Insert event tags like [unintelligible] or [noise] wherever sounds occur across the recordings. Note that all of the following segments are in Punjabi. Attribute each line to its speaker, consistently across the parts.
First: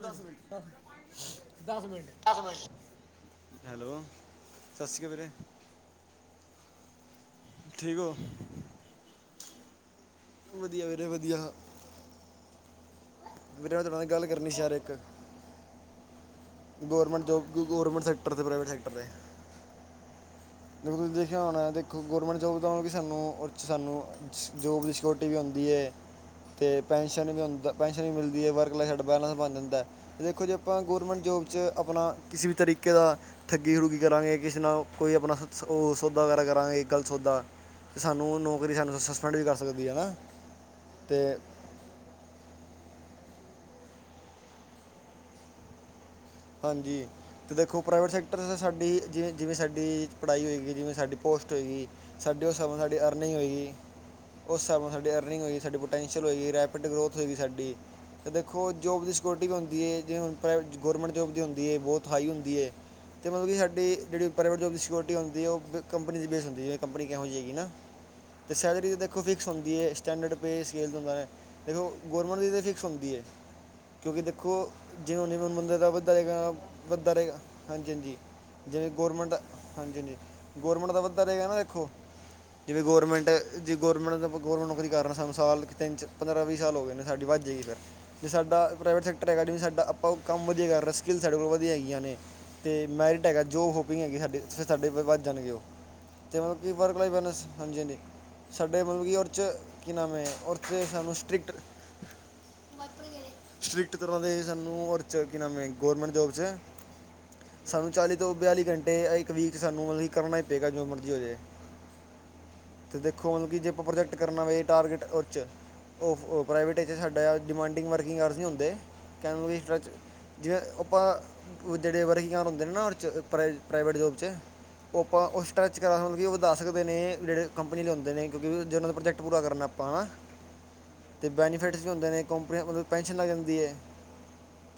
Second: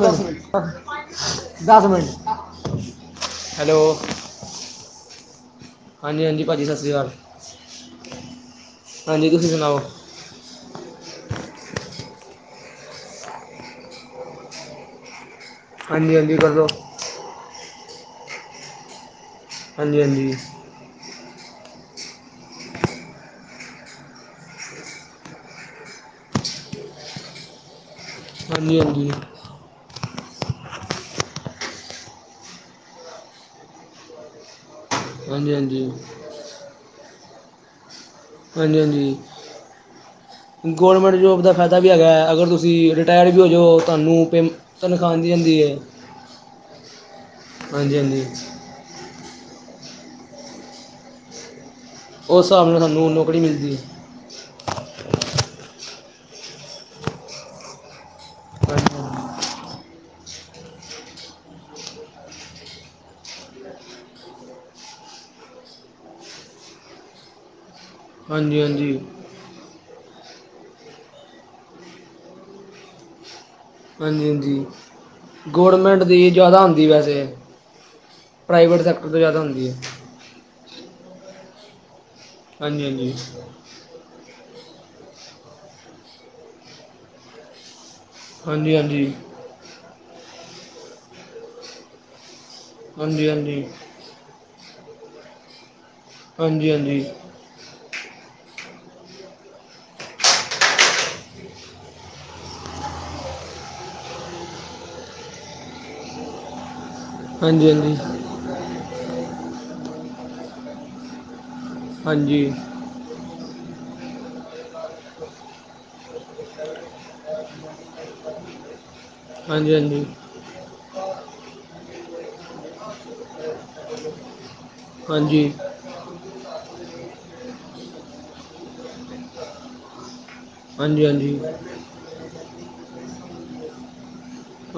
Speaker 1: ਦਸ ਮਿੰਟ- ਦਸ ਮਿੰਟ- ਦਸ ਮਿੰਟ। ਹੈਲੋ, ਸਤਿ ਸ਼੍ਰੀ ਅਕਾਲ ਵੀਰੇ।
Speaker 2: ਹਾਂਜੀ- ਹਾਂਜੀ ਭਾਜੀ ਸਤਿ ਸ਼੍ਰੀ ਅਕਾਲ।
Speaker 1: ਠੀਕ ਹੋ?
Speaker 2: ਹਾਂਜੀ, ਤੁਸੀਂ ਸੁਣਾਓ!
Speaker 1: ਵਧੀਆ ਵੀਰੇ ਵਧੀਆ। ਵੀਰੇ ਮੈਂ ਤੇਰੇ ਨਾਲ ਗੱਲ ਕਰਨੀ ਸੀ ਯਾਰ ਇੱਕ।
Speaker 2: ਹਾਂਜੀ-ਹਾਂਜੀ ਕਰ ਲੋਂ।
Speaker 1: ਗੌਰਮੈਂਟ ਜੋਬ, ਗੌਰਮੈਂਟ ਸੈਕਟਰ ਦੇ ਪ੍ਰਾਈਵੇਟ ਸੈਕਟਰ ਦੇ।
Speaker 2: ਹਾਂਜੀ- ਹਾਂਜੀ।
Speaker 1: ਜ ਤੁਸੀਂ ਦੇਖਿਆ ਹੋਣਾ, ਦੇਖੋ ਗੌਰਮੈਂਟ ਜੋਬ ਦਾ ਕਿ ਸਾਨੂੰ- ਸਾਨੂੰ ਜੋਬ ਦੀ ਟੀ ਵੀ ਹੁੰਦੀ ਏ ਅਤੇ ਪੈਨਸ਼ਨ ਵੀ ਹੁੰਦੀ ਪੈਨਸ਼ਨ ਮਿਲਦੀ ਹੈ, ਵਰਕ
Speaker 2: ਹਾਂਜੀ
Speaker 1: ਲਾਈਸ ਸਾਡਾ
Speaker 2: ਹਾਂਜੀ
Speaker 1: ਬੈਲੈਂਸ
Speaker 2: ਹਾਂਜੀ
Speaker 1: ਬਣ ਜਾਂਦਾ, ਤੇ ਦੇਖੋ ਜੀ ਆਪਾਂ ਗੌਰਮੈਂਟ ਜੋਬ 'ਚ ਆਪਣਾ ਕਿਸੇ ਵੀ ਤਰੀਕੇ ਦਾ ਠੱਗੀ -ਠੁੱਗੀ ਕਰਾਂਗੇ ਕਿਸੇ ਨਾਲ ਕੋਈ ਆਪਣਾ
Speaker 2: ਹਾਂਜੀ
Speaker 1: ਸ
Speaker 2: ਹਾਂਜੀ
Speaker 1: ਉਹ ਸੌਦਾ ਵਗੈਰਾ ਕਰਾਂਗੇ, ਗਲਤ ਸੌਦਾ ਤੇ ਸਾਨੂੰ ਨੌਕਰੀ
Speaker 2: ਹਾਂਜੀ-
Speaker 1: ਸਾਨੂੰ ਸਸਪੈਂਡ ਵੀ ਕਰ ਸਕਦੀ ਹੈ ਨਾ
Speaker 2: ਹਾਂਜੀ ਗੌਰਮੈਂਟ
Speaker 1: ਤੇ
Speaker 2: ਜੋਬ ਦਾ ਫ਼ਾਇ ਦਾ ਵੀ ਹੈਗਾ, ਅਗਰ ਤੁਸੀਂ ਰਿਟਾਇਰਡ ਵੀ ਹੋ ਜਾਓ, ਤੁਹਾਨੂੰ ਪੇ, ਤਨਖਾਹ ਆਂਦੀ -ਆਂਦੀ ਏ।
Speaker 1: ਹਾਂਜੀ, ਤੇ ਦੇਖੋ ਪ੍ਰਾਈਵੇਟ
Speaker 2: ਹਾਂਜੀ
Speaker 1: ਸੈਕਟਰ ਸਾਡੀ ਜਿਵੇਂ- ਜਿਵੇਂ ਸਾਡੀ ਪੜ੍ਹਾਈ ਹੋਏਗੀ, ਜਿਵੇਂ ਸਾਡੀ ਪੋਸਟ ਹੋਏਗੀ।
Speaker 2: ਉਸ
Speaker 1: ਸਾਡੀ ਉਹ ਹਿਸਾਬ ਨਾਲ ਸਾਡੀ
Speaker 2: ਸਾਨੂੰ
Speaker 1: ਅਰਨਿੰਗ
Speaker 2: ਨੌਕਰੀ
Speaker 1: ਹੋਏਗੀ।
Speaker 2: ਮਿਲਦੀ ਹੈ
Speaker 1: ਉਸ ਹਿਸਾਬ ਨਾਲ ਸਾਡੀ ਅਰਨਿੰਗ ਹੋਏਗੀ, ਸਾਡੀ ਪੋਟੈਂਸ਼ਅਲ ਹੋਈ, ਰੈਪਿਡ ਗਰੋਥ ਹੋਏਗੀ ਸਾਡੀ। ਅਤੇ ਦੇਖੋ
Speaker 2: ਹਾਂਜੀ
Speaker 1: ਜੋਬ ਦੀ ਸਕਿਕਿਓਰਟੀ ਵੀ ਹੁੰਦੀ ਏ, ਜੇ ਹੁਣ ਪ੍ਰਾਈਵੇਟ ਗੌਰਮੈਂਟ ਜੋਬ ਦੀ ਹੁੰਦੀ ਏ, ਬਹੁਤ ਹਾਈ ਹੁੰਦੀ ਏ। ਅਤੇ ਮਤਲਬ ਕਿ ਸਾਡੀ ਜਿਹੜੀ ਪ੍ਰਾਈਵੇਟ ਜੋਬ ਦੀ ਸਕਿਓਰਟੀ ਹੁੰਦੀ ਉਹ ਕ ਕੰਪਨੀ ਦੀ ਬੇਸ ਹੁੰਦੀ ਏ, ਕੰਪਨੀ ਕਿਹੋ ਜਿਹੀ ਏ ਨਾ। ਤੇ
Speaker 2: ਹਾਂਜੀ
Speaker 1: ਸੈਲਰੀ
Speaker 2: ਹਾਂਜੀ
Speaker 1: ਤੇ ਦੇਖੋ ਫਿਕਸ ਹੁੰਦੀ ਏ। ਸਟੈਂਡਰਡ ਪੇ ਸਕੇਲ ' ਹੁੰਦਾ ਏ, ਦੇਖੋ ਗੌਰਮੈਂਟ ਦੀ ਤਾਂ ਫਿਕਸ ਹੁੰਦੀ ਏ। ਕਿਉਂਕਿ
Speaker 2: ਹਾਂਜੀ ਹਾਂਜੀ
Speaker 1: ਦੇਖੋ ਜਿਵੇਂ -ਜਿਵੇਂ ਬੰਦਾ ਵਦਾ ਨ
Speaker 2: ਗੌਰਮੈਂਟ
Speaker 1: ਵੱਧਦਾ
Speaker 2: ਦੀ
Speaker 1: ਰਹੇਗਾ-
Speaker 2: ਜ਼ਿਆਦਾ ਹੁੰਦੀ
Speaker 1: ਵੱਧਦਾ
Speaker 2: ਵੈਸੇ
Speaker 1: ਰਹੇਗਾ, ਹਾਂਜੀ -ਹਾਂਜੀ
Speaker 2: ਪ੍ਰਾਈਵੇਟ
Speaker 1: ਜਿਵੇਂ
Speaker 2: ਸੈਕਟਰ ਤੋਂ
Speaker 1: ਗੌਰਮੈਂਟ
Speaker 2: ਜ਼ਿਆਦਾ ਹੁੰਦੀ ਹੈ
Speaker 1: ਹਾਂਜੀ- ਹਾਂਜੀ। ਗੌਰਮੈਂਟ ਤਾਂ ਵੱਧ ਰਹੇਗਾ ਨਾ ਵੇਖੋ, ਜਿਵੇਂ
Speaker 2: ਹਾਂਜੀ ਹਾਂਜੀ
Speaker 1: ਗੌਰਮੈਂਟ ਜਿ ਗੌਰਮੈਂਟ ਤੋਂ ਗੌਰਮੈਂਟ ਨੌਕਰੀ ਕਰ ਰਹੇ ਸਾਨੂੰ ਸਾਲ ਤਿੰਨ, ਪੰਦਰਾਂ ਵੀਹ ਸਾਲ ਹੋ ਗਏ ਨੇ, ਸਾਡੀ ਵੱਧ ਜਾਏਗੀ ਫਿਰ। ਜੇ ਸਾਡਾ
Speaker 2: ਹਾਂਜੀ
Speaker 1: ਪ੍ਰਾਈਵੇਟ ਸੈਕਟਰ ਹੈਗਾ, ਸਾਡਾ ਆਪਾਂ ਕੰਮ ਵਧੀਆ ਕਰ ਰਿਹਾ, ਸਕਿੱਲਸ ਸਾਡੇ ਕੋਲ ਵਧੀਆ ਹੈਗੀਆਂ ਨੇ। ਅਤੇ ਮੈਰਿਟ
Speaker 2: ਹਾਂਜੀ ਹਾਂਜੀ
Speaker 1: ਹੈਗਾ
Speaker 2: ਹਾਂਜੀ
Speaker 1: ਜੋ ਹੋਬੀ ਹੈਗੀ ਸਾਡੇ ਫਿਰ ਸਾਡੇ ਵੱਧ ਜਾਣਗੇ ਉਹ। ਤੇ ਮਤਲਬ
Speaker 2: ਹਾਂਜੀ
Speaker 1: ਕੀ
Speaker 2: ਹਾਂਜੀ
Speaker 1: ਵਰਪਲਾਈਵਰਸ ਹਾਂਜੀ-ਹਾਂਜੀ। ਸਾਡੇ ਮਤਲਬ ਕਿ ਉਸ 'ਚ ਕੀ ਨਾਮ ਹੈ ਔਰ 'ਚ ਸਾਨੂੰ ਸਟ੍ਰਿਕਟ ਸਟ੍ਰਿਕਟ ਤਰ੍ਹਾਂ ਦੇ ਸਾਨੂੰ ਂਔਰਚ ਕੀ ਨਾਮ ਹੈ ਗੌਰਮੈਂਟ ਜੋੌਬ 'ਚ
Speaker 2: ਹਾਂਜੀ
Speaker 1: ਸਾਨੂੰ
Speaker 2: ਹਾਂਜੀ
Speaker 1: ਚਾਲੀ ਬਿਆਲੀ ਘੰਟੇ ਇੱਕ ਵੀਕ ਸਾਨੂੰ ਮਤਲਬ ਕਿ ਕਰਨਾ ਹੀ ਪਏਗਾ ਜੋ ਮਰਜ਼ੀ ਹੋ ਜਾਏ।
Speaker 2: ਹਾਂਜੀ।
Speaker 1: ਤੇ ਦੇਖੋ ਮਤਲਬ ਕਿ ਜੇ ਆਪਾਂ ਪ੍ਰੋਜੈਕਟ ਕਰਨਾ ਵੇ ਟਾਰਗੇਟ ਉਹ ਚ। ਉਹ-ਉਹ ਪ੍ਰਾਈਵੇਟ ਚ ਸਾਡਾ ਡਿਮਾਂਡਿੰਗ ਵਰਕਿੰਗ ਕਾਰਸ ਨਹੀਂ ਹੁੰਦੇ ਕਹਿ
Speaker 2: ਹਾਂਜੀ
Speaker 1: ਵਿੱਚ,
Speaker 2: ਹਾਂਜੀ
Speaker 1: ਜਿਵੇਂ ਆਪਾਂ ਜਿਹੜੇ ਵਰਕਿੰਗਿ ਆਰ ਹੁੰਦੇ ਨੇ ਨਾ ਔਰ ਚ ਪ੍ਰਾਈ ਪ੍ਰਾਈਵੇਟ ਜੋਬ ਚ, ਓਪਾਂ
Speaker 2: ਹਾਂਜੀ
Speaker 1: ਉਸ ਟੱਚ, ਕਾਰ ਮਤਲਬ ਕਿ ਉਹ ਤਾ ਆ ਸਕਦੇ ਨੇ ਜਿਹੜੇ ਕੰਪਨੀ ਲਿਆਉਦੇ ਨੇ ਕਿਉਂਕਿ ਜੇ ਉਹਨਾਂ ਦਾ ਪ੍ਰੋਜੈਕਟ ਪੂਰਾ ਕਰਨਾ ਆਪਾਂ ਹੈ ਨਾ, ਅਤੇ
Speaker 2: ਹਾਂਜੀ
Speaker 1: ਬੈਨੀਫਿਟਸ ਵੀ ਹੁੰਦੇ ਨੇ ਕੰਪਨੀ ਮਤਲਬ ਪੈਨਸ਼ਨ ਲੱਗ ਜਾਂਦੀ ਹੈ।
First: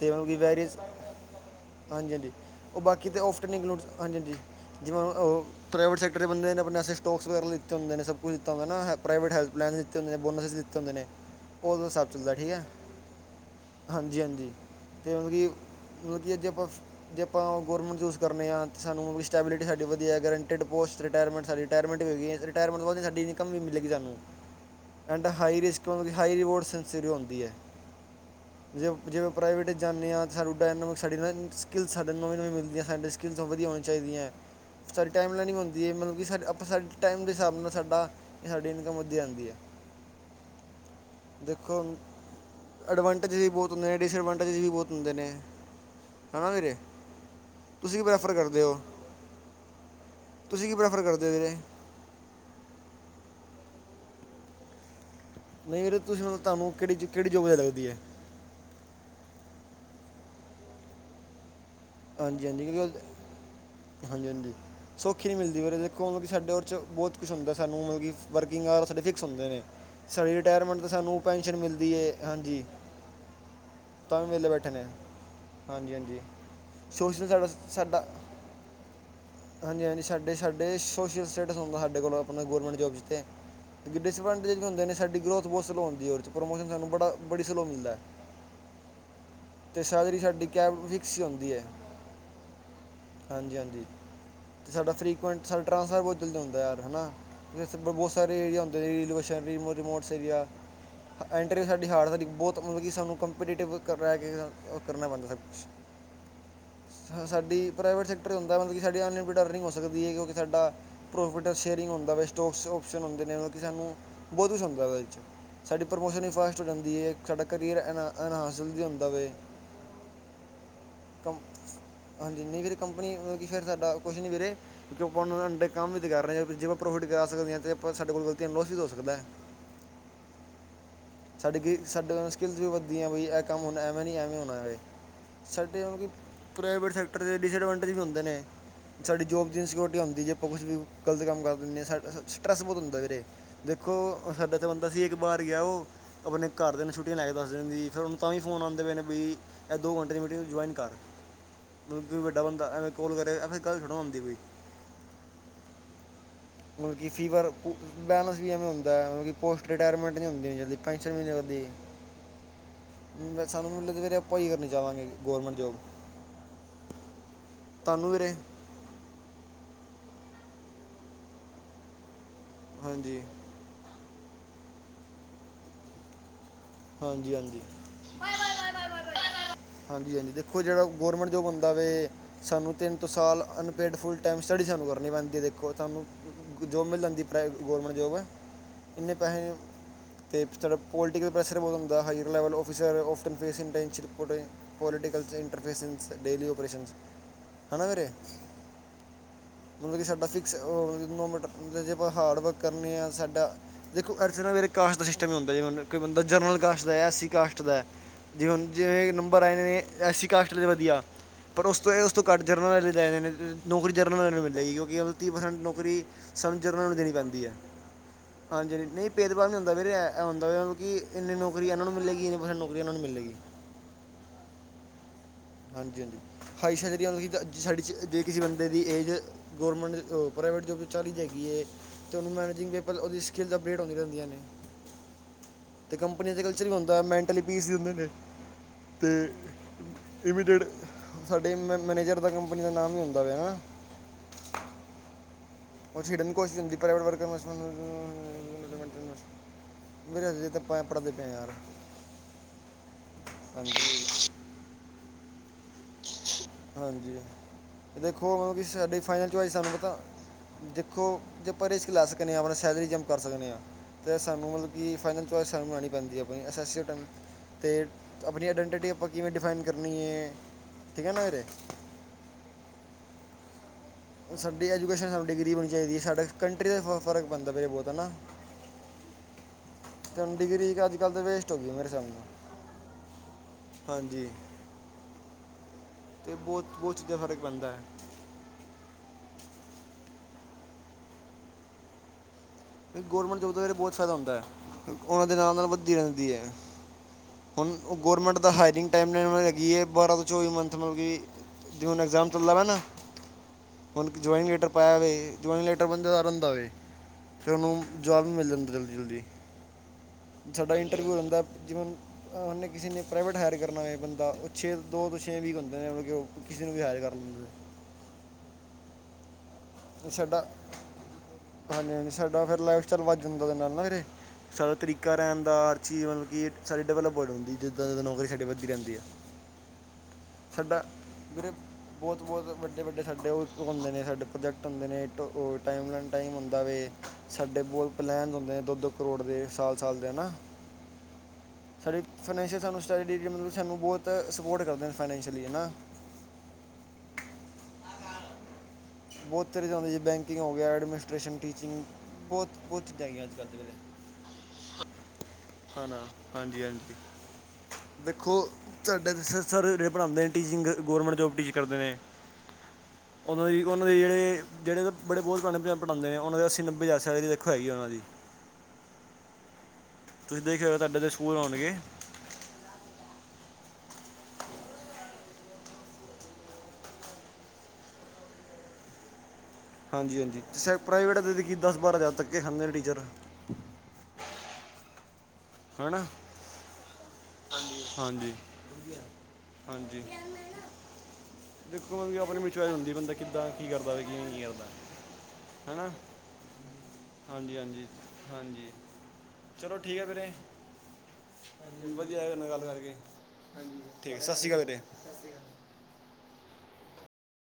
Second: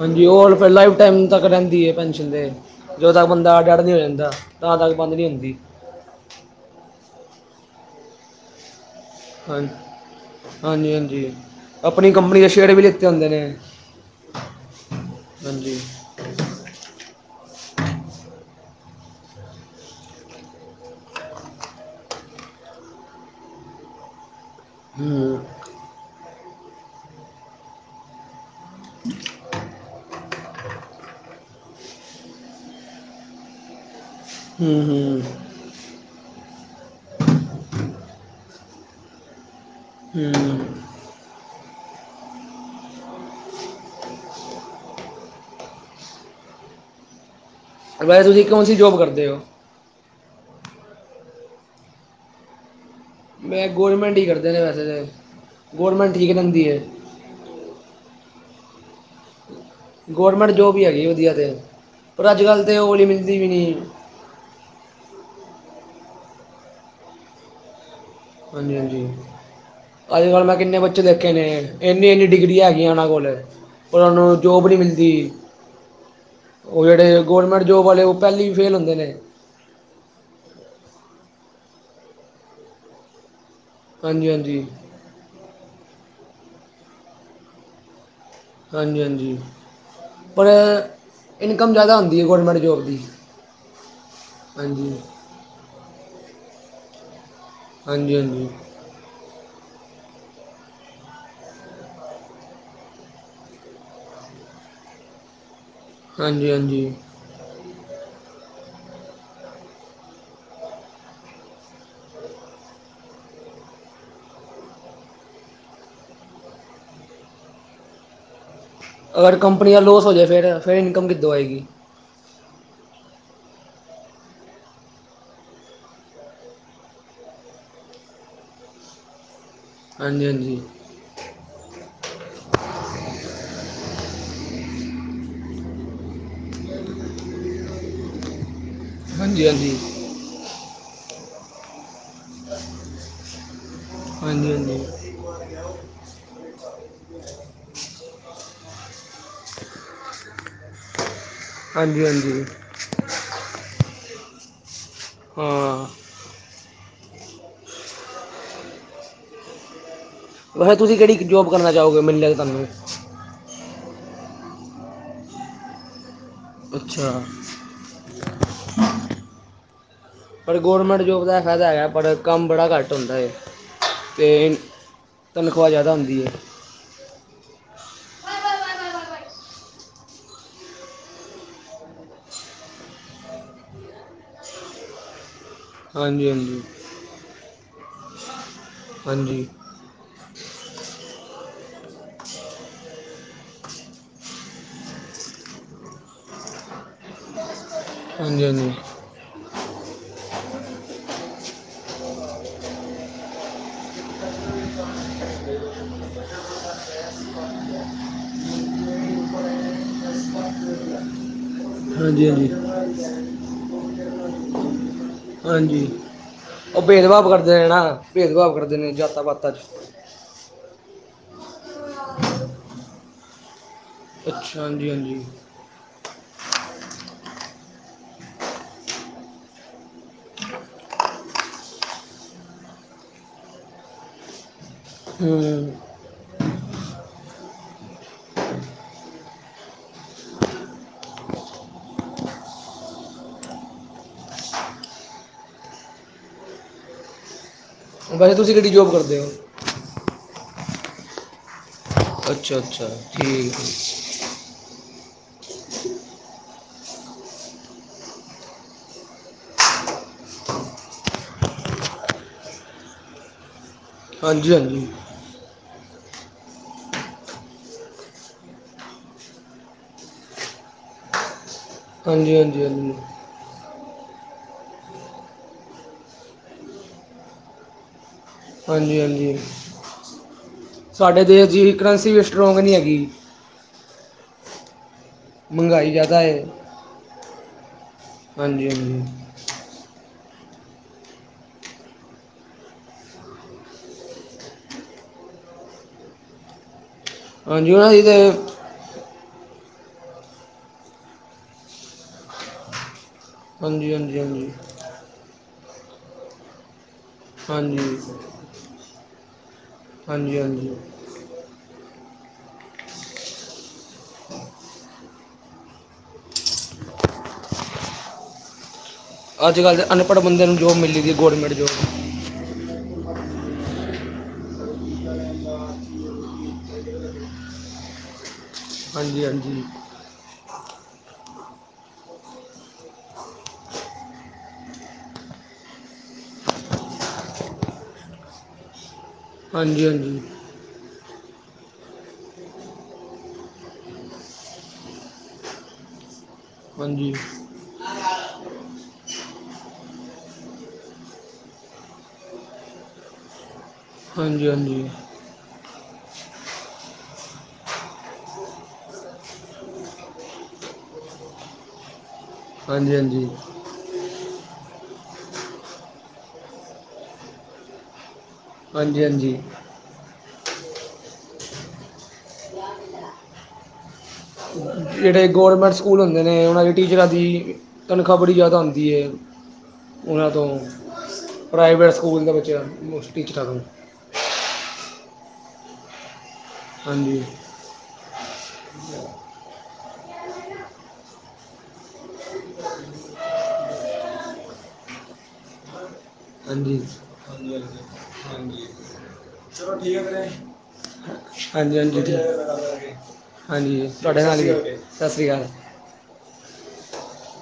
Speaker 1: ਤੇ ਮਤਲਬ ਕਿ
Speaker 2: ਹੋਰ,
Speaker 1: ਵੈਰੀਅਸ
Speaker 2: ਪਹਿਲਾ ਲਾਈਫ ਟਾਈਮ ਤੱਕ ਰਹਿੰਦੀ ਹੈ
Speaker 1: ਹਾਂਜੀ
Speaker 2: ਪੈਨਸ਼ਨ
Speaker 1: ਹਾਂਜੀ
Speaker 2: ਦੇ
Speaker 1: ਉਹ ਬਾਕੀ
Speaker 2: ਜਦੋਂ
Speaker 1: ਤੇ
Speaker 2: ਤੱਕ
Speaker 1: ਆਫਟਨ
Speaker 2: ਬੰਦਾ ਆਡ
Speaker 1: ਇਨਕਲੂਡ
Speaker 2: ਆਡ ਨਹੀਂ ਹੋ
Speaker 1: ਹਾਂਜੀ
Speaker 2: ਜਾਂਦਾ
Speaker 1: ਹਾਂਜੀ
Speaker 2: ਤਾਂ ਤੱਕ
Speaker 1: ਜਿਵੇਂ
Speaker 2: ਬੰਦ ਨਹੀਂ
Speaker 1: ਉਹ
Speaker 2: ਹੁੰਦੀ।
Speaker 1: ਪ੍ਰਾਈਵੇਟ ਸੈਕਟਰ ਦੇ ਬੰਦੇ ਨੇ ਆਪਣੇ ਸੇ ਸਟੋਕਸ ਵਗੈਰਾ ਲਤੇ ਹੁੰਦੇ ਨੇ ਸਭ ਕੁਛ ਦਿੱਤਾ ਹੁੰਦਾ ਨਾ ਹੈ। ਪ੍ਰਾਈਵੇਟ
Speaker 2: ਹਾਂਜੀ
Speaker 1: ਹੈਲਪਲਾਈਨ ਦਿੱਤੇ ਹੁੰਦੇ ਨੇ ਬੋਨਸ ਵੀ ਦਿੱਤੇ ਹੋਦੇ
Speaker 2: ਹਾਂਜੀ
Speaker 1: ਨੇ,
Speaker 2: ਹਾਂਜੀ
Speaker 1: ਉਹ ਸਭ
Speaker 2: ਆਪਣੀ
Speaker 1: ਚੱਲਦਾ
Speaker 2: ਕੰਪਨੀ ਦੇ
Speaker 1: ਠੀਕ ਹੈ।
Speaker 2: ਸ਼ੇਅਰ ਵੀ ਲਿੱਤੇ ਹੁੰਦੇ ਨੇ
Speaker 1: ਹਾਂਜੀ-ਹਾਂਜੀ। ਅਤੇ ਮਤਲਬ ਕਿ
Speaker 2: ਹਾਂਜੀ
Speaker 1: ਮਤਲਬ ਕਿ ਇੱਥੇ ਆਪਾਂ, ਜੇ ਆਪਾਂ ਗੌਰਮੈਂਟ ਯੂਜ਼ ਕਰੇ ਹਾਂ ਤਾਂ ਸਾਨੂੰ ਇਸਟੈਬਿਲਟੀ ਸਾਡੀ ਵਧੀਆ ਗਰੈਂਟਿਡ ਪੋਸਟ ਰਿਟਾਰਮੈਂਟ ਸਾਡੀ, ਰਿਟਾਇਰਮੈਂਟ ਹੋਏਗੀ ਰਿਟਾਇਰਮੈਂਟ ਤੋਂ ਬਾਅਦ ਸਾਡੀ ਇਨਕਮ ਵੀ ਮਿਲੇਗੀ ਸਾਨੂੰ। ਐਂਡ
Speaker 2: ਹੂੰ
Speaker 1: ਹਾਈ ਰਿਸਕ ਮਤਲਬ ਕਿ ਹਾਈ ਰਿਵੋਰਡ ਸਿੰਸੀਰੀ ਹੁੰਦੀ ਹੈ। ਜਿਵ ਜਿਵੇ ਪ੍ਰਾਈਵੇਟ, ਜਾਂਦੇ ਹਾਂ ਅਤੇ ਸਾਨੂੰ ਡਾਇਨੋਮਿਕ ਸਾਡੀ ਨਾ ਸਕਿੱਲ ਸਾਡੇ ਨੂੰ ਨੀਂ ਨਵੀਂ ਮਿਲਦੀਆਂ ਸਾਡੇ ਸਕਿੱਲਸ ਉਹ ਵਧੀਆ ਹੋਣੀ ਚਾਹੀਦੀਆਂ।
Speaker 2: ਹੂੰ
Speaker 1: ਸਾਡੀ
Speaker 2: ਹੂੰ
Speaker 1: ਟਾਈਮ ਲੈਣੀ ਆਉਂਦੀ ਹੈ ਮਤਲਬ ਕਿ ਸਾ ਆਪਾਂ ਸਾਡ ਟਾਈਮ ਦੇ ਹਿਸਾਬ ਨਾਲ ਸਾਡਾ, ਕਿਉਂਕਿ ਸਾਡੀ ਇਨਕਮ ਵਧੀਆ ਹੁੰਦੀ ਹੈ।
Speaker 2: ਹੂੰ।
Speaker 1: ਦੇਖੋ ਐਡਵਾਂਟੇਜ ਵੀ ਬਹੁਤ ਹੁੰਦੇ ਨੇ ਡਿਸਐਡਵਾਂਟ ਬਟੇਜ ਵੀ ਬਹੁਤ ਹੁੰਦੇ ਨੇ ਹੈ ਨਾ ਵੀਰੇ। ਤੁਸੀਂ ਕੀ
Speaker 2: ਵੈਸੇ
Speaker 1: ਪ੍ਰੈਫਰ ਕਰਦੇ
Speaker 2: ਕੌਣ ਸੀ
Speaker 1: ਹੋ,
Speaker 2: ਜੋਬ ਕਰਦੇ ਹੋ
Speaker 1: ਤੁਸੀਂ ਕੀ ਪ੍ਰੈਫਰ ਕਰਦੇ ਹੋ ਵੀਰੇ।
Speaker 2: ਮੈਂ ਗੌਰਮੈਂਟ ਹੀ ਕਰਦੇ ਨੇ ਵੈਸੇ ਤਾਂ,
Speaker 1: ਨਹੀਂ ਵੀਰੇ
Speaker 2: ਗੌਰਮੈਂਟ
Speaker 1: ਤੁਸੀਂ
Speaker 2: ਠੀਕ
Speaker 1: ਮਤਲਬ
Speaker 2: ਦਿੰਦੀ
Speaker 1: ਤੁਹਾਨੂੰ
Speaker 2: ਹੈ।
Speaker 1: ਕਿਹੜੀ ਕਿਹੜੀ ਯਗਤ ਲਗਦੀ ਹੈ।
Speaker 2: ਗੌਰਮੈਂਟ ਜੋਬ ਹੀ ਹੈਗੀ ਵਧੀਆ ਤੇ ਪਰ ਅੱਜ-ਕੱਲ ਤੇ ਉਹ ਵਾਲੀ ਮਿਲਦੀ ਵੀ ਨਹੀਂ।
Speaker 1: ਹਾਂਜੀ-ਹਾਂਜੀ ਸੌਖੀ ਨਹੀਂ ਮਿਲਦੀ ਪਰ ਦੇਖੋ ਮਤਲਬ ਕਿ ਸਾਡੇ ਔਰ ਚ ਬਹੁਤ ਕੁਛ ਹੁੰਦਾ ਸਾਨੂੰ ਮਤਲਬ ਕਿ, ਵਰਕਿੰਗ ਆਰ ਸਾਡੇ ਫਿਕਸ ਹੁੰਦੇ ਨੇ। ਸਾਡੀ
Speaker 2: ਅੱਜ-ਕੱਲ ਮੈਂ ਕਿੰਨੇ
Speaker 1: ਰਿਟਾਇਰਮੈਂਟ ਤੇ
Speaker 2: ਬੱਚੇ
Speaker 1: ਸਾਨੂੰ
Speaker 2: ਦੇਖੇ ਨੇ
Speaker 1: ਪੈਨਸ਼ਨ ਮਿਲਦੀ ਏ
Speaker 2: ਇੰਨੀ-ਇੰਨੀ
Speaker 1: ਹਾਂਜੀ
Speaker 2: ਡਿਗਰੀਆਂ ਹੈਗੀਆਂ ਉਹਨਾਂ ਕੋਲ। ਪਰ ਉਹਨਾਂ
Speaker 1: ਤਾਂ ਵੀ
Speaker 2: ਨੂੰ
Speaker 1: ਮਿਲੇ
Speaker 2: ਜੋਬ
Speaker 1: ਬੈਠੇ
Speaker 2: ਨਹੀਂ
Speaker 1: ਨੇ
Speaker 2: ਮਿਲਦੀ।
Speaker 1: ਹਾਂਜੀ ਹਾਂਜੀ
Speaker 2: ਉਹ ਜਿਹੜੇ
Speaker 1: ਸੋਸ਼ਲ ਸਾਡਾ
Speaker 2: ਗੌਰਮੈਂਟ ਜੋਬ ਵਾਲੇ ਉਹ ਪਹਿਲੀ ਫੇਲ ਹੁੰਦੇ ਨੇ,
Speaker 1: ਹਾਂਜੀ-ਹਾਂਜੀ ਸਾਡੇ-ਸਾਡੇ ਸੋਸ਼ਲ ਸਟੇਟਸ ਹੁੰਦਾ ਸਾਡੇ ਕੋਲ ਆਪਣਾ ਗੌਰਰਮੈਂਟ ਜੋਬ ਤੇ, ਅਤੇ
Speaker 2: ਹਾਂਜੀ
Speaker 1: ਡਿਸਐਡਵਾਟੇਜ ਵੀ
Speaker 2: ਹਾਂਜੀ
Speaker 1: ਹੁੰਦੇ ਨੇ ਸਾਡੀ ਗਰੋਥ ਬਹੁਤ ਸਲੋ ਹੁੰਦੀ ਉਹਦੇ ਚ ਪ੍ਰਮੋਸ਼ਨ ਸਾਨੂੰ ਬੜਾ ਬੜੀ ਸਲੋ ਮਿਲਦਾ,
Speaker 2: ਹਾਂਜੀ-ਹਾਂਜੀ,
Speaker 1: ਤੇ ਸੈਲਰੀ
Speaker 2: ਪਰ
Speaker 1: ਸਾਡੀ ਕੈਬ ਫਿਕਸ ਹੀ
Speaker 2: ਐਹ ਇਨਕਮ ਜ਼ਿਆਦਾ ਹੁੰਦੀ ਹੈ ਗੌਰਮੈਂਟ ਜੋਬ ਦੀ,
Speaker 1: ਹਾਂਜੀ-ਹਾਂਜੀ, ਅਤੇ
Speaker 2: ਹਾਂਜੀ
Speaker 1: ਸਾਡਾ ਫਰੀਕੁਐੰਟ ਸਾਡਾ ਟਰਾਂਸਫਰ ਬੋ ਜਲਦ ਹੁੰਦਾ ਯਾਰ ਹਨਾ, ਬਹੁਤ
Speaker 2: ਹਾਂਜੀ
Speaker 1: ਸਾਰੇ
Speaker 2: ਹਾਂਜੀ
Speaker 1: ਏਰੀਆ ਹੁੰਦੇ ਕੇਸ਼ਨ ਰ ਰਿਮੋਟਸ ਏਰੀਆ, ਹ ਐਂਟਰੀ ਸਾਡੀ ਹਾਰਡ ਸਾਡੀ ਬਹੁਤ ਮਤਲਬ ਕਿ ਸਾਨੂੰ ਕੰਪੀਟੀਟਿਵ ਕਰ ਰਹਿ ਕੇ ਕਰਨਾ ਪੈਂਦਾ ਸਭ ਕੁਛ,
Speaker 2: ਹਾਂਜੀ-ਹਾਂਜੀ।
Speaker 1: ਸਾਡੀ ਪ੍ਰਾਈਵੇਟ ਸੈਕਟਰ ਹੁੰਦਾ ਮਤਲਬ ਕਿ ਸਾਡੀ ਅਨਇੰਪੀਡ ਅਰਨਿੰਗ ਹੋ ਸਕਦੀ ਹੈ ਕਿਉਂਕਿ ਸਾਡਾ, ਪ੍ਰੋਫਿਟ ਸ਼ੇਅਰਿੰਗ ਹੁੰਦਾ ਵੇ ਸਟੋਕਸ ਔਪਸ਼ਨ ਹੁੰਦੇ ਨੇ ਮਤਲਬ ਕਿ ਸਾਨੂੰ ਬਹੁਤ ਕੁਛ ਹੁੰਦਾ ਉਹਦੇ ਵਿੱਚ, ਸਾਡੀ ਪ੍ਰਮੋਸ਼ਨ ਹੀ ਫਾਸਟ ਹੋ ਜਾਂਦੀ ਹੈ ਸਾਡਾ ਕਰੀਅਰ ਇ ਇਨਹਾਂਸਲ ਨਹੀਂ ਹੁੰਦਾ, ਵੇ
Speaker 2: ਅਗਰ ਕੰਪਨੀ ਦਾ ਲੋਸ ਹੋ ਜਾਵੇ ਫਿਰ-ਫਿਰ ਇਨਕਮ ਕਿੱਥੋ
Speaker 1: ਕੰ
Speaker 2: ਆਏਗੀ।
Speaker 1: ਹਾਂਜੀ ਨਹੀਂ ਫਿਰ ਕੰਪਨੀ ਮਤਲਬ ਫਿਰ ਸਾਡਾ ਕੁਛ ਨੀ ਨਹੀ ਵੀਰੇ, ਕਿਉਂਕਿ ਆਪਾਂ ਉਹਨਾਂ ਅੰਡੇ ਕੰਮ ਵੀ ਤਾਂ ਕਰ ਰਹੇ ਹਾਂ ਜੇ ਆਪਾਂ ਪ੍ਰੋਫਿਟ ਕਰ ਸਕਦੇ ਹਾਂ ਤਾਂ ਆਪਾਂ ਸਾਡੇ ਕੋਲ ਗਲਤੀਆਂ ਲੋਸ ਵੀ ਹੋ ਸਕਦਾ।
Speaker 2: ਹਾਂਜੀ-ਹਾਂਜੀ।
Speaker 1: ਸਾਡੇ ਗੇ ਸਾਡੇ ਸਕਿੱਲਸ ਵੀ ਵੱਧੀਆਂ ਵੀ ਏ ਕੰਮ ਹੁਨ ਐਵੇਂ ਨੀ ਐਵੇਂ ਹੋਨਾ ਵੇ। ਸਾਡੇ ਮਤਲਬ ਕਿ ਪ੍ਰਾਈਵੇਟ ਸੈਕਟਰ ਦੇ ਡਿਸਐਡਵਾਂਟੇਜ ਵੀ ਹੁੰਦੇ ਨੇ, ਸਾਡੀ
Speaker 2: ਹਾਂਜੀ
Speaker 1: ਜੋਬ ਦੀ
Speaker 2: ਹਾਂਜੀ
Speaker 1: ਸਕਿਓਰਟੀ ਹੁੰਦੀ ਜੇ। ਉ ਕੁਛ ਵੀ ਗਲਤ ਕੰਮ ਕਰ ਦਿੰਦੇ, ਸਾ ਸਟਰੈੱਸ ਬਹੁਤ ਹੁੰਦਾ ਵੀਰੇ, ਦੇਖੋ
Speaker 2: ਹਾਂਜੀ
Speaker 1: ਸਾਡਾ ਇਥੇ ਬੰਦਾ ਸੀ
Speaker 2: ਹਾਂਜੀ
Speaker 1: ਇੱਕ ਬਾਰ ਗਿਆ ਉ ਆਪਣੇ ਘਰ ਦੇ ਨੂੰ ਛੱਟੀਆਂ ਲੈ ਕੇ ਦਸ ਦਿੰਦੀ, ਫੇਰ ਹੁਨ ਤਾਂ ਵੀ ਫੋਨ ਆਂਦੇ ਪਏ ਨੇ ਵੀ ਐ ਦੋ ਘੰਟੇ ਦੀ ਮੀਟਿੰਗ ਜੁਆਇਨ ਕਰ। ਮਤਲਬ
Speaker 2: ਹਾਂਜੀ
Speaker 1: ਕਿ ਵੱਡਾ
Speaker 2: ਹਾਂਜੀ
Speaker 1: ਬੰਦਾ ਐਂਵੈਂ ਕੋਲ ਕਰੇ, ਐ ਫੇਰ ਗੱਲ ਥੋਡ਼ਾ ਹੁੰਦੀ ਕੋਈ।
Speaker 2: ਹਾਂ।
Speaker 1: ਮਤਲਬ ਕਿ ਫੀਵਰ, ਬੈਲੈਂਸ ਵੀ ਐਵੇਂ ਹੁੰਦੈ, ਮਤਲਬ ਕਿ ਪੋਸਟ ਰਿਟਾਇਰਮੈਂਟ ਨੀ ਹੁੰਦੀ ਏਨੀ ਜਲਦੀ,
Speaker 2: ਵੈਸੇ ਤੁਸੀਂ
Speaker 1: ਪੈਨਸ਼ਨ
Speaker 2: ਕਿਹੜੀ
Speaker 1: ਵੀ
Speaker 2: ਜੋਬ
Speaker 1: ਲਗਦੀ।
Speaker 2: ਕਰਨਾ ਚਾਹੋਗੇ ਮੈਨੂੰ ਲੱਗਦਾ ਤੁਹਾਨੂੰ
Speaker 1: ਮੈਂ ਸਾਨੂੰ ਮੈਨੂੰ ਤਾਂ ਫਿਰ ਆਪਾਂ ਵੀ ਕਰਨੀ ਚਾਹਵਾਂਗੇ ਗੌਰਮੈਂਟ ਜੋਬ।
Speaker 2: ਅੱਛਾ।
Speaker 1: ਤਾਨੂੰ ਵੀਰੇ
Speaker 2: ਪਰ ਗੌਰਮੈਂਟ ਜੋਬ ਦਾ ਐ ਫੈਦਾ ਹੈਗੈ ਪਰ ਕੰਮ ਬੜਾ ਘੱਟ ਹੁੰਦਾ
Speaker 1: ਹਾਂਜੀ
Speaker 2: ਏ, ਤੇ ਤਨਖਾਹ ਜਾਦਾ ਹੁੰਦੀ ਏ।
Speaker 1: ਹਾਂਜੀ- ਹਾਂਜੀ। ਹਾਂਜੀ- ਹਾਂਜੀ, ਦੇਖੋ ਜੇੜਾ ਗੌਰਮੈਂਟ ਜੋਬ ਹੁੰਦਾ ਵੇ ਸਾਨੂੰ ਤਿੰਨ ਤੋਂ ਸਾਲ ਅਨਪੇਡ ਫੁੱਲ ਟਾਈਮ ਸਟੱਡੀ ਸਾਨੂੰ ਕਰਨੀ ਪੈਂਦੀ ਏ। ਸਾਨੂੰ
Speaker 2: ਹਾਂਜੀ ਹਾਂਜੀ
Speaker 1: ਜੋਬ ਮਿਲ ਜਾਂਦੀ ਪ੍ਰਾਈ ਗੌਰਮੈਂਟ ਜੋਬ ਐਨੇ
Speaker 2: ਹਾਂਜੀ
Speaker 1: ਪੈਹੇ ਤੇ ਸਾਡਾ ਪੋਲੀਟੀਕਲ ਪ੍ਰੈਸ਼ਰ ਬੋਤ ਹੁੰਦਾ, higher level officer often face infection ਪੋਲੀਟੀਕਲਸ interfaces daily operation, ਹਨਾ ਵੀਰੇ।
Speaker 2: ਹਾਂਜੀ-ਹਾਂਜੀ।
Speaker 1: ਮਤਲਬ ਕਿ ਸਾਡਾ ਫਿਕਸ ਮਤਲਬ ਕਿ ਦੋਨੋਮੀਟਰ, ਜੇ ਆਪਾਂ ਹਾਰਡ ਵਰਕ ਕਰਨੇ ਆਂ ਸਾਡਾ ਦੇਖੋ ਅਰਚਨਾ ਮੇਰੇ ਕਾਸਟ ਦਾ ਸਿਸਟਮ ਚ ਹੁੰਦਾ, ਜਿਵੇਂ ਹੁਨ ਇੱਕ ਬੰਦਾ ਜਨਰਲ ਕਾਸਟ ਦਾ ਏ, ਐਸੀ ਕਾਸਟ ਦਾ ਏ। ਜੀ ਹੁਨ ਜਿਵੇਂ ਨੰਬਰ ਆਏ ਨੇ, ਐਸੀ ਕਾਸਟ 'ਤੇ ਵਧੀਆ। ਪਰ ਉਸ ਤੋਂ ਐ ਉਸ ਤੋਂ ਘੱਟ
Speaker 2: ਹਾਂਜੀ
Speaker 1: ਜਨਰਲ
Speaker 2: ਹਾਂਜੀ
Speaker 1: ਵਾਲੇ ਲੈਦੇ ਨੇ, ਨੌਕਰੀ ਜਨਰਲ ਵਾਲਿਆਂ ਨੂੰ ਮਿਲੇਗੀ ਕਿਉਂਕਿ ਤੀ ਪਰਸੈਂਟ
Speaker 2: ਹਾਂਜੀ
Speaker 1: ਨੌਕਰੀ ਸਾਨੂੰ
Speaker 2: ਉਹ
Speaker 1: ਜਨਰਲ ਨੂੰ ਦੇਨੀ
Speaker 2: ਭੇਦਭਾਵ
Speaker 1: ਪੈਂਦੀ ਏ,
Speaker 2: ਕਰਦੇ ਨੇ ਨਾ ਭੇਦਭਾਵ
Speaker 1: ਹਾਂਜੀ-
Speaker 2: ਕਰਦੇ
Speaker 1: ਹਾਂਜੀ
Speaker 2: ਨੇ
Speaker 1: ਨਈ
Speaker 2: ਜਾਤਾਂ
Speaker 1: ਭੇਦਭਾਵ
Speaker 2: ਪਾਤਾਂ
Speaker 1: ਨਈ ਹੁੰਦਾ
Speaker 2: 'ਚ
Speaker 1: ਵੀੇਰੇ ਐ। ਐ ਹੁੰਦਾ ਕਿ, ਇੰਨੀ ਨੌਕਰੀ ਇਨਾਂ ਨੂੰ ਮਿਲੇਗੀ, ਇੰਨੀ ਪਰਸੈੰਟ ਨੌਕਰੀ ਇਨਾਂ ਨੂੰ ਮਿਲੇਗੀ।
Speaker 2: ਅੱਛਾ, ਹਾਂਜੀ-ਹਾਂਜੀ।
Speaker 1: ਹਾਂਜੀ- ਹਾਂਜੀ, ਖਵਾਇਸ਼ਾਂ ਜੇੜੀ ਹੁੰਦੀਆਂ ਕਿ ਸਾਡੇ ਚ ਜੇ ਕਿਸੇ ਬੰਦੇ ਦੀ ਏਜ ਗੌਰਮੈਂਟ ੳ ਪ੍ਰਾਈਵੇਟ ਜੋਬ ਵੀ ਚਾਲੀ ਚ ਹੈਗੀ ਏ। ਤੇ ਉਨੂੰ ਮੈਨੇਜਿੰਗ ਪੇਪਰ ਉਦੀ ਸਕਿੱਲਜ਼ ਅਪਡੇਟ ਹੁੰਦੀਆਂ ਰੈੰਦੀਆਂ ਨੇ।
Speaker 2: ਹੂੰ
Speaker 1: ਤੇ ਕੰਪਨੀਆਂ ਦਾ ਕਲਚਰ ਵੀ ਹੁੰਦਾ, ਮੈਂਨਟਲੀ ਪੀਸ ਵੀ ਹੂੰਦੇ ਨੇ ਤੇ ਇਮੀਡੇਟ ਸਾਡੇ ਮ- ਮੈਨੇਜਰ ਦਾ ਕੰਪਨੀ ਦਾ ਨਾਮ ਵੀ ਹੁੰਦਾ ਪਿਆ ਹਨਾ। ਉ ਹੈੱਡ ਦੀ ਕੋਸ਼ਿਸ਼ ਹੁੰਦੀ ਪ੍ਰਾਈਵੇਟ ਵਰ ਹੂੰ [unintelligible]
Speaker 2: ਵੈਸੇ ਤੁਸੀਂ ਕੇੜੀ ਜੋਬ ਕਰਦੇ ੳ?
Speaker 1: ਵੀਰੇ ਹਜੇ ਤੇ ਆਪਾਂ ਪੜ੍ਹਦੇ ਪਏ ਆਂ ਯਾਰ।
Speaker 2: ਅੱਛਾ -ਅੱਛਾ, ਠੀਕ ਏ।
Speaker 1: ਹਾਂਜੀ ਹਾਂਜੀ, ਦੇਖੋ ਮਤਲਬ ਕਿ ਸਾਡੀ ਫਾਈਨਲ ਚੁਆਇਸ ਸਾਨੂੰ ਪਤਾ ਦੇਖੋ ਜੇ ਪਰੇ 'ਚ ਲਾ ਸਕਦੇ ਹਾਂ ਆਪਨਾ ਸੈਲਰੀ ਜੰਪ ਕਰ ਸਕਨੇ ਆਂ। ਤੇ ਸਾਨੂੰ
Speaker 2: ਹਾਂਜੀ ਹਾਂਜੀ
Speaker 1: ਮਤਲਬ
Speaker 2: ਹਾਂਜੀ
Speaker 1: ਕਿ ਫਾਈਨਲ ਚੁਆਇਸ ਸਾਨੂੰ ਲੈਨੀ ਪੈਂਦੀ ਏ। ਅਸੈਸੀਅਟਨ ਤੇ ਅਪਨੀ ਆਈਡੈਂਟਿਟੀ ਆਪਾਂ ਕਿਵੇਂ ਡਿਫਾਈਨ ਕਰਨੀ ਏ। ਠੀਕ ਏ ਨਾ ਵੀਰੇ।
Speaker 2: ਹਾਂਜੀ, ਹਾਂਜੀ, ਹਾਂਜੀ।
Speaker 1: ਸਾਡੀ ਐਜੂਕੇਸ਼ਨ ਸਾਨੂੰ ਡਿਗਰੀ ਹੋਣੀ ਚਾਈਦੀ, ਸਾਡਾ ਕੰਟਰੀ ਦਾ ਫ਼ ਫਰਕ ਪੈਂਦਾ ਪੇਆ ਬੋਤ ਹੈਨਾ।
Speaker 2: ਹਾਂਜੀ-ਹਾਂਜੀ।
Speaker 1: ਡਿਗਰੀ ਅੱਜ ਕੱਲ੍ਹ ਤਾਂ
Speaker 2: ਸਾਡੇ ਦੇਸ਼
Speaker 1: ਵੇਸਟ ਹੋ ਗਈ
Speaker 2: ਦੀ
Speaker 1: ਮੇਰੇ
Speaker 2: ਕਰੰਸੀ ਵੀ
Speaker 1: ਸਾਹਮਣੇ
Speaker 2: ਸਟਰੋਂਗ ਨੀ ਹੈਗੀ।
Speaker 1: ਹਾਂਜੀ।
Speaker 2: ਮੰਗਾਈ ਜਾਦਾ ਏ।
Speaker 1: ਓ ਚੀਜ਼ ਦਾ ਫਰਕ ਪੈਂਦਾ ਐ।
Speaker 2: ਹਾਂਜੀ-ਹਾਂਜੀ।
Speaker 1: ਗੌਰਮੈਂਟ ਜੋਬ ਦਾ ਵੀਰੇ ਬੋਤ ਫੈਦਾ ਹੁੰਦਾ ਐ, ਓਨਾਂ ਦੀ ਨਾਲ-ਨਾਲ ਵੱਧਦੀ ਰੈਂਦੀ ਐ।
Speaker 2: ਹਾਂਜੀ
Speaker 1: ਹੁਣ,
Speaker 2: ਉਹਨਾਂ
Speaker 1: ਓ
Speaker 2: ਦੀ ਤੇ
Speaker 1: ਗੌਰਮੈਂਟ ਦਾ ਹਾਇਰਿੰਗ ਟਾਈਮ ਲਾਈਨ ਓਨਾਂ ਦੀ ਹੈਗੀ ਏ ਬਾਰਾਂ ਤੋਂ ਚੌਵੀ ਮੰਥ, ਮਤਲਬ ਕਿ ਜਿਵੇਂ ਹੁਨ ਐਗਜ਼ਾਮ ਚੱਲਦਾ ਪੇਆ ਨਾ
Speaker 2: ਹਾਂਜੀ
Speaker 1: ਹੁਨ
Speaker 2: ਹਾਂਜੀ
Speaker 1: ਜੋਈਨਿੰਗ
Speaker 2: ਹਾਂਜੀ
Speaker 1: ਲੇਟਰ ਪਾਇਆ ਹਵੇ, ਜੋਈਨਿੰਗ ਲੇਟਰ ਬੰਦਾ ਦਾ ਰੈਂਦਾ ਵੇ ਫਿਰ ਓਨੂੰ
Speaker 2: ਹਾਂਜੀ
Speaker 1: ਜਵਾਬ ਵੀ ਮਿਲ ਜਾਂਦੀ ਜਲਦੀ-ਜਲਦੀ,
Speaker 2: ਹਾਂਜੀ
Speaker 1: ਸਾਡਾ
Speaker 2: ਹਾਂਜੀ
Speaker 1: ਇੰਟਰਵਿਊ ਰੈਂਦਾ ਜਿਵੇਂ ਓਨੇ ਕਿਸੇ ਨੇ ਪ੍ਰਾਈਵੇਟ ਹਾਇਰ ਕਰਨਾ ਹੋਵੇ ਬੰਦਾ, ਓ ਛੇ, ਦੋ ਤੋਂ ਛੇ ਵੀਕ ਹੁੰਦੇ ਨੇ ਮਤਲਬ ਕਿ ਓ ਕਿਸੇ ਨੂੰ ਵੀ ਹਾਇਰ ਕਰ ਲੈਂਦੇ।
Speaker 2: ਅੱਜ ਕੱਲ ਤੇ ਅਨਪੜ੍ਹ ਬਦਿਆਂ ਨੂੰ ਜੋਬ ਮਿਲੀ ਦੀ ਏ, ਗੌਰਮੈਂਟ ਜੋਬ।
Speaker 1: ਨਈ ਸਾਡਾ ਫਿਰ ਲਾਈਫ ਚਰ ਵੱਧ ਜਾਂਦਾ ਓਦੇ ਨਾਲ ਨਾ ਵੀਰੇ ਸਾਰਾ ਤਰੀਕਾ ਰੈਨ ਦਾ ਹਰ ਚੀਜ਼ ਮਤਲਬ ਕਿ ਸਾਡੀ ਡੇਵਲਪਡ ਹੋ ਜਾਂਦੀ ਜਿੱਦਾਂ-ਜਿੱਦਾ ਨੌਕਰੀ ਸਾਡੀ ਵਧ ਦੀ ਰੈਂਦੀ ਏ।
Speaker 2: ਹਾਂਜੀ ਹਾਂਜੀ
Speaker 1: ਸਾਡਾ, ਵੀਰੇ ਬੋਤ-ਬੋਤ ਵੱਡੇ-ਵੱਡੇ ਸਾਡੇ ਓ ਹੁੰਦੇ ਨੇ ਸਾਡੇ ਪ੍ਰੋਜੈਕਟ ਹੁੰਦੇ ਨੇ, ਓ ਟਾਈਮ ਲਾਈਨ ਟਾਈਮ ਹੁੰਦਾ ਵੇ, ਸਾਡੇ ਬੋਤ ਪਲੈਨ ਹੁੰਦੇ ਨੇ ਦੋ-ਦੋ ਕਰੋੜ ਦੇ
Speaker 2: ਹਾਂਜੀ
Speaker 1: ਸਾਲ-ਸਾਲ ਦੇ
Speaker 2: ਹਾਂਜੀ
Speaker 1: ਨਾ। ਸਾਡੀ ਫਾਈਨੈਂਸ਼ੀਅ ਸਾਨੂੰ [unintelligible] ਸਾਨੂੰ ਬੋਤ, ਸਪੋਰਟ ਕਰਦੇ ਨੇ ਫਾਈਨੈਂਸ਼ੀਲੀ ਨਾ।
Speaker 2: ਹਾਂਜੀ। [inaudible]
Speaker 1: ਬੋਤ ਤਰ੍ਹਾਂ ਦੀ ਹੁੰਦੀ ਜਿਵੇਂ ਬੈਂਕਿਂਗ ਹੋ ਗਿਆ, ਐਡਮਿਨਿਸਟਰੇਸ਼ਨ ਟਿਚਿੰਗ, ਬੋਤ-ਬੋਤ ਚੀਜ਼ਾਂ ਹੈਗੀਆਂ ਅੱਜ-ਕੱਲ ਦੇ।
Speaker 2: ਹਾਂਜੀ, ਹਾਂਜੀ।
Speaker 1: ਹਾਂ-ਹਾਂ, ਹਾਂਜੀ, ਹਾਂਜੀ ਦੇਖੋ ਸਾਡੇ ਤੇ ਸ ਸਰ ਜੇੜੇ ਪੜ੍ਹਾਂਦੇ ਨ ਟੀਚਿੰਗ ਗੌਰਮੈਂਟ ਜੋਬ ਟੀਚ ਕਰਦੇ ਨੇ।
Speaker 2: ਹਾਂਜੀ-ਹਾਂਜੀ।
Speaker 1: ਤੇ ਓਨਾਂ ਡੇ ਜੇੜੇ, ਜੇੜੇ ਤੇ ਬੜੇ ਬੋਤ ਪੁਰਾਣੇ ਪੜਾਂਦੇ ਨੇ, ਓਨਾਂ ਦੀ ਅਸੀ ਨੱਬੇ ਹਜ਼ਾਰ ਸੈਲਰੀ ਦੇਖੋ ਹੈਗੀ ਓਨਾਂ ਦੀ।
Speaker 2: ਹਾਂਜੀ, ਹਾਂਜੀ।
Speaker 1: ਤੁਸੀਂ ਦੇਖਯਾ ਹੋਏ ਤੁਆਡੇ ਤੇ ਸਕੂਲ ਹੋਣਗੇ।
Speaker 2: [unintelligible] ਜੇੜੇ ਗੌਰਮੈਂਟ ਸਕੂਲ ਹੋਂਦੇ ਨੇ, ਓਨਾਂ ਦੀ ਟੀਚਰਾਂ ਦੀ ਤਨਖਾ ਬੜੀ ਜਾਦਾ ਹੁੰਦੀ ਏ।
Speaker 1: ਹਾਂਜੀ
Speaker 2: ਓਨਾਂ
Speaker 1: ਹਾਂਜੀ
Speaker 2: ਤੋਂ
Speaker 1: ਸੈ ਪ੍ਰਾਈਵੇਟ ਦੇ ਕੀ
Speaker 2: ਪ੍ਰਾਈਵੇਟ
Speaker 1: ਹਜ਼ਾਰ
Speaker 2: ਸਕੂਲ
Speaker 1: ਤੱਕ
Speaker 2: ਦੇ
Speaker 1: ਕੇ
Speaker 2: ਬੱਚੇਆ,
Speaker 1: ਖਾਂਦੇ ਨੇ ਟੀਚਰ
Speaker 2: ਉਸ ਟੀਚਰਾਂ ਤੋਂ
Speaker 1: ਹਨਾ,
Speaker 2: ਹਾਂਜੀ
Speaker 1: ਹਾਂਜੀ, ਹਾਂਜੀ। ਦੇਖੋ ਮਤਲਬ ਅਪਨੀ-ਅਪਨੀ ਚੋਇਸ ਹੁੰਦੀ, ਬੰਦਾ ਕਿੱਦਾਂ ਕੀ ਕਰਦਾ ਪਯਾ ਕਿ ਨਈ ਕਰਦਾ ਹਨਾ।
Speaker 2: ਹਾਂਜੀ। ਹਾਂਜੀ-ਹਾਂਜੀ,
Speaker 1: ਹਾਂਜੀ ਚਲੋ ਹੈ
Speaker 2: ਠੀਕ,
Speaker 1: ਵੀਰੇ ਵਧੀਆ ਲੱਗਾ ਗੱਲ ਕਰਕੇ
Speaker 2: ਹਾਂਜੀ
Speaker 1: ਠੀਕ
Speaker 2: ਤੁਆਡੇ
Speaker 1: ਸਤਿ
Speaker 2: ਨਾਲ ਈ,
Speaker 1: ਸ਼੍ਰੀ ਅਕਾਲ ਵੀਰੇ
Speaker 2: ਸਸ ਸ਼੍ਰੀ ਕਾਲ।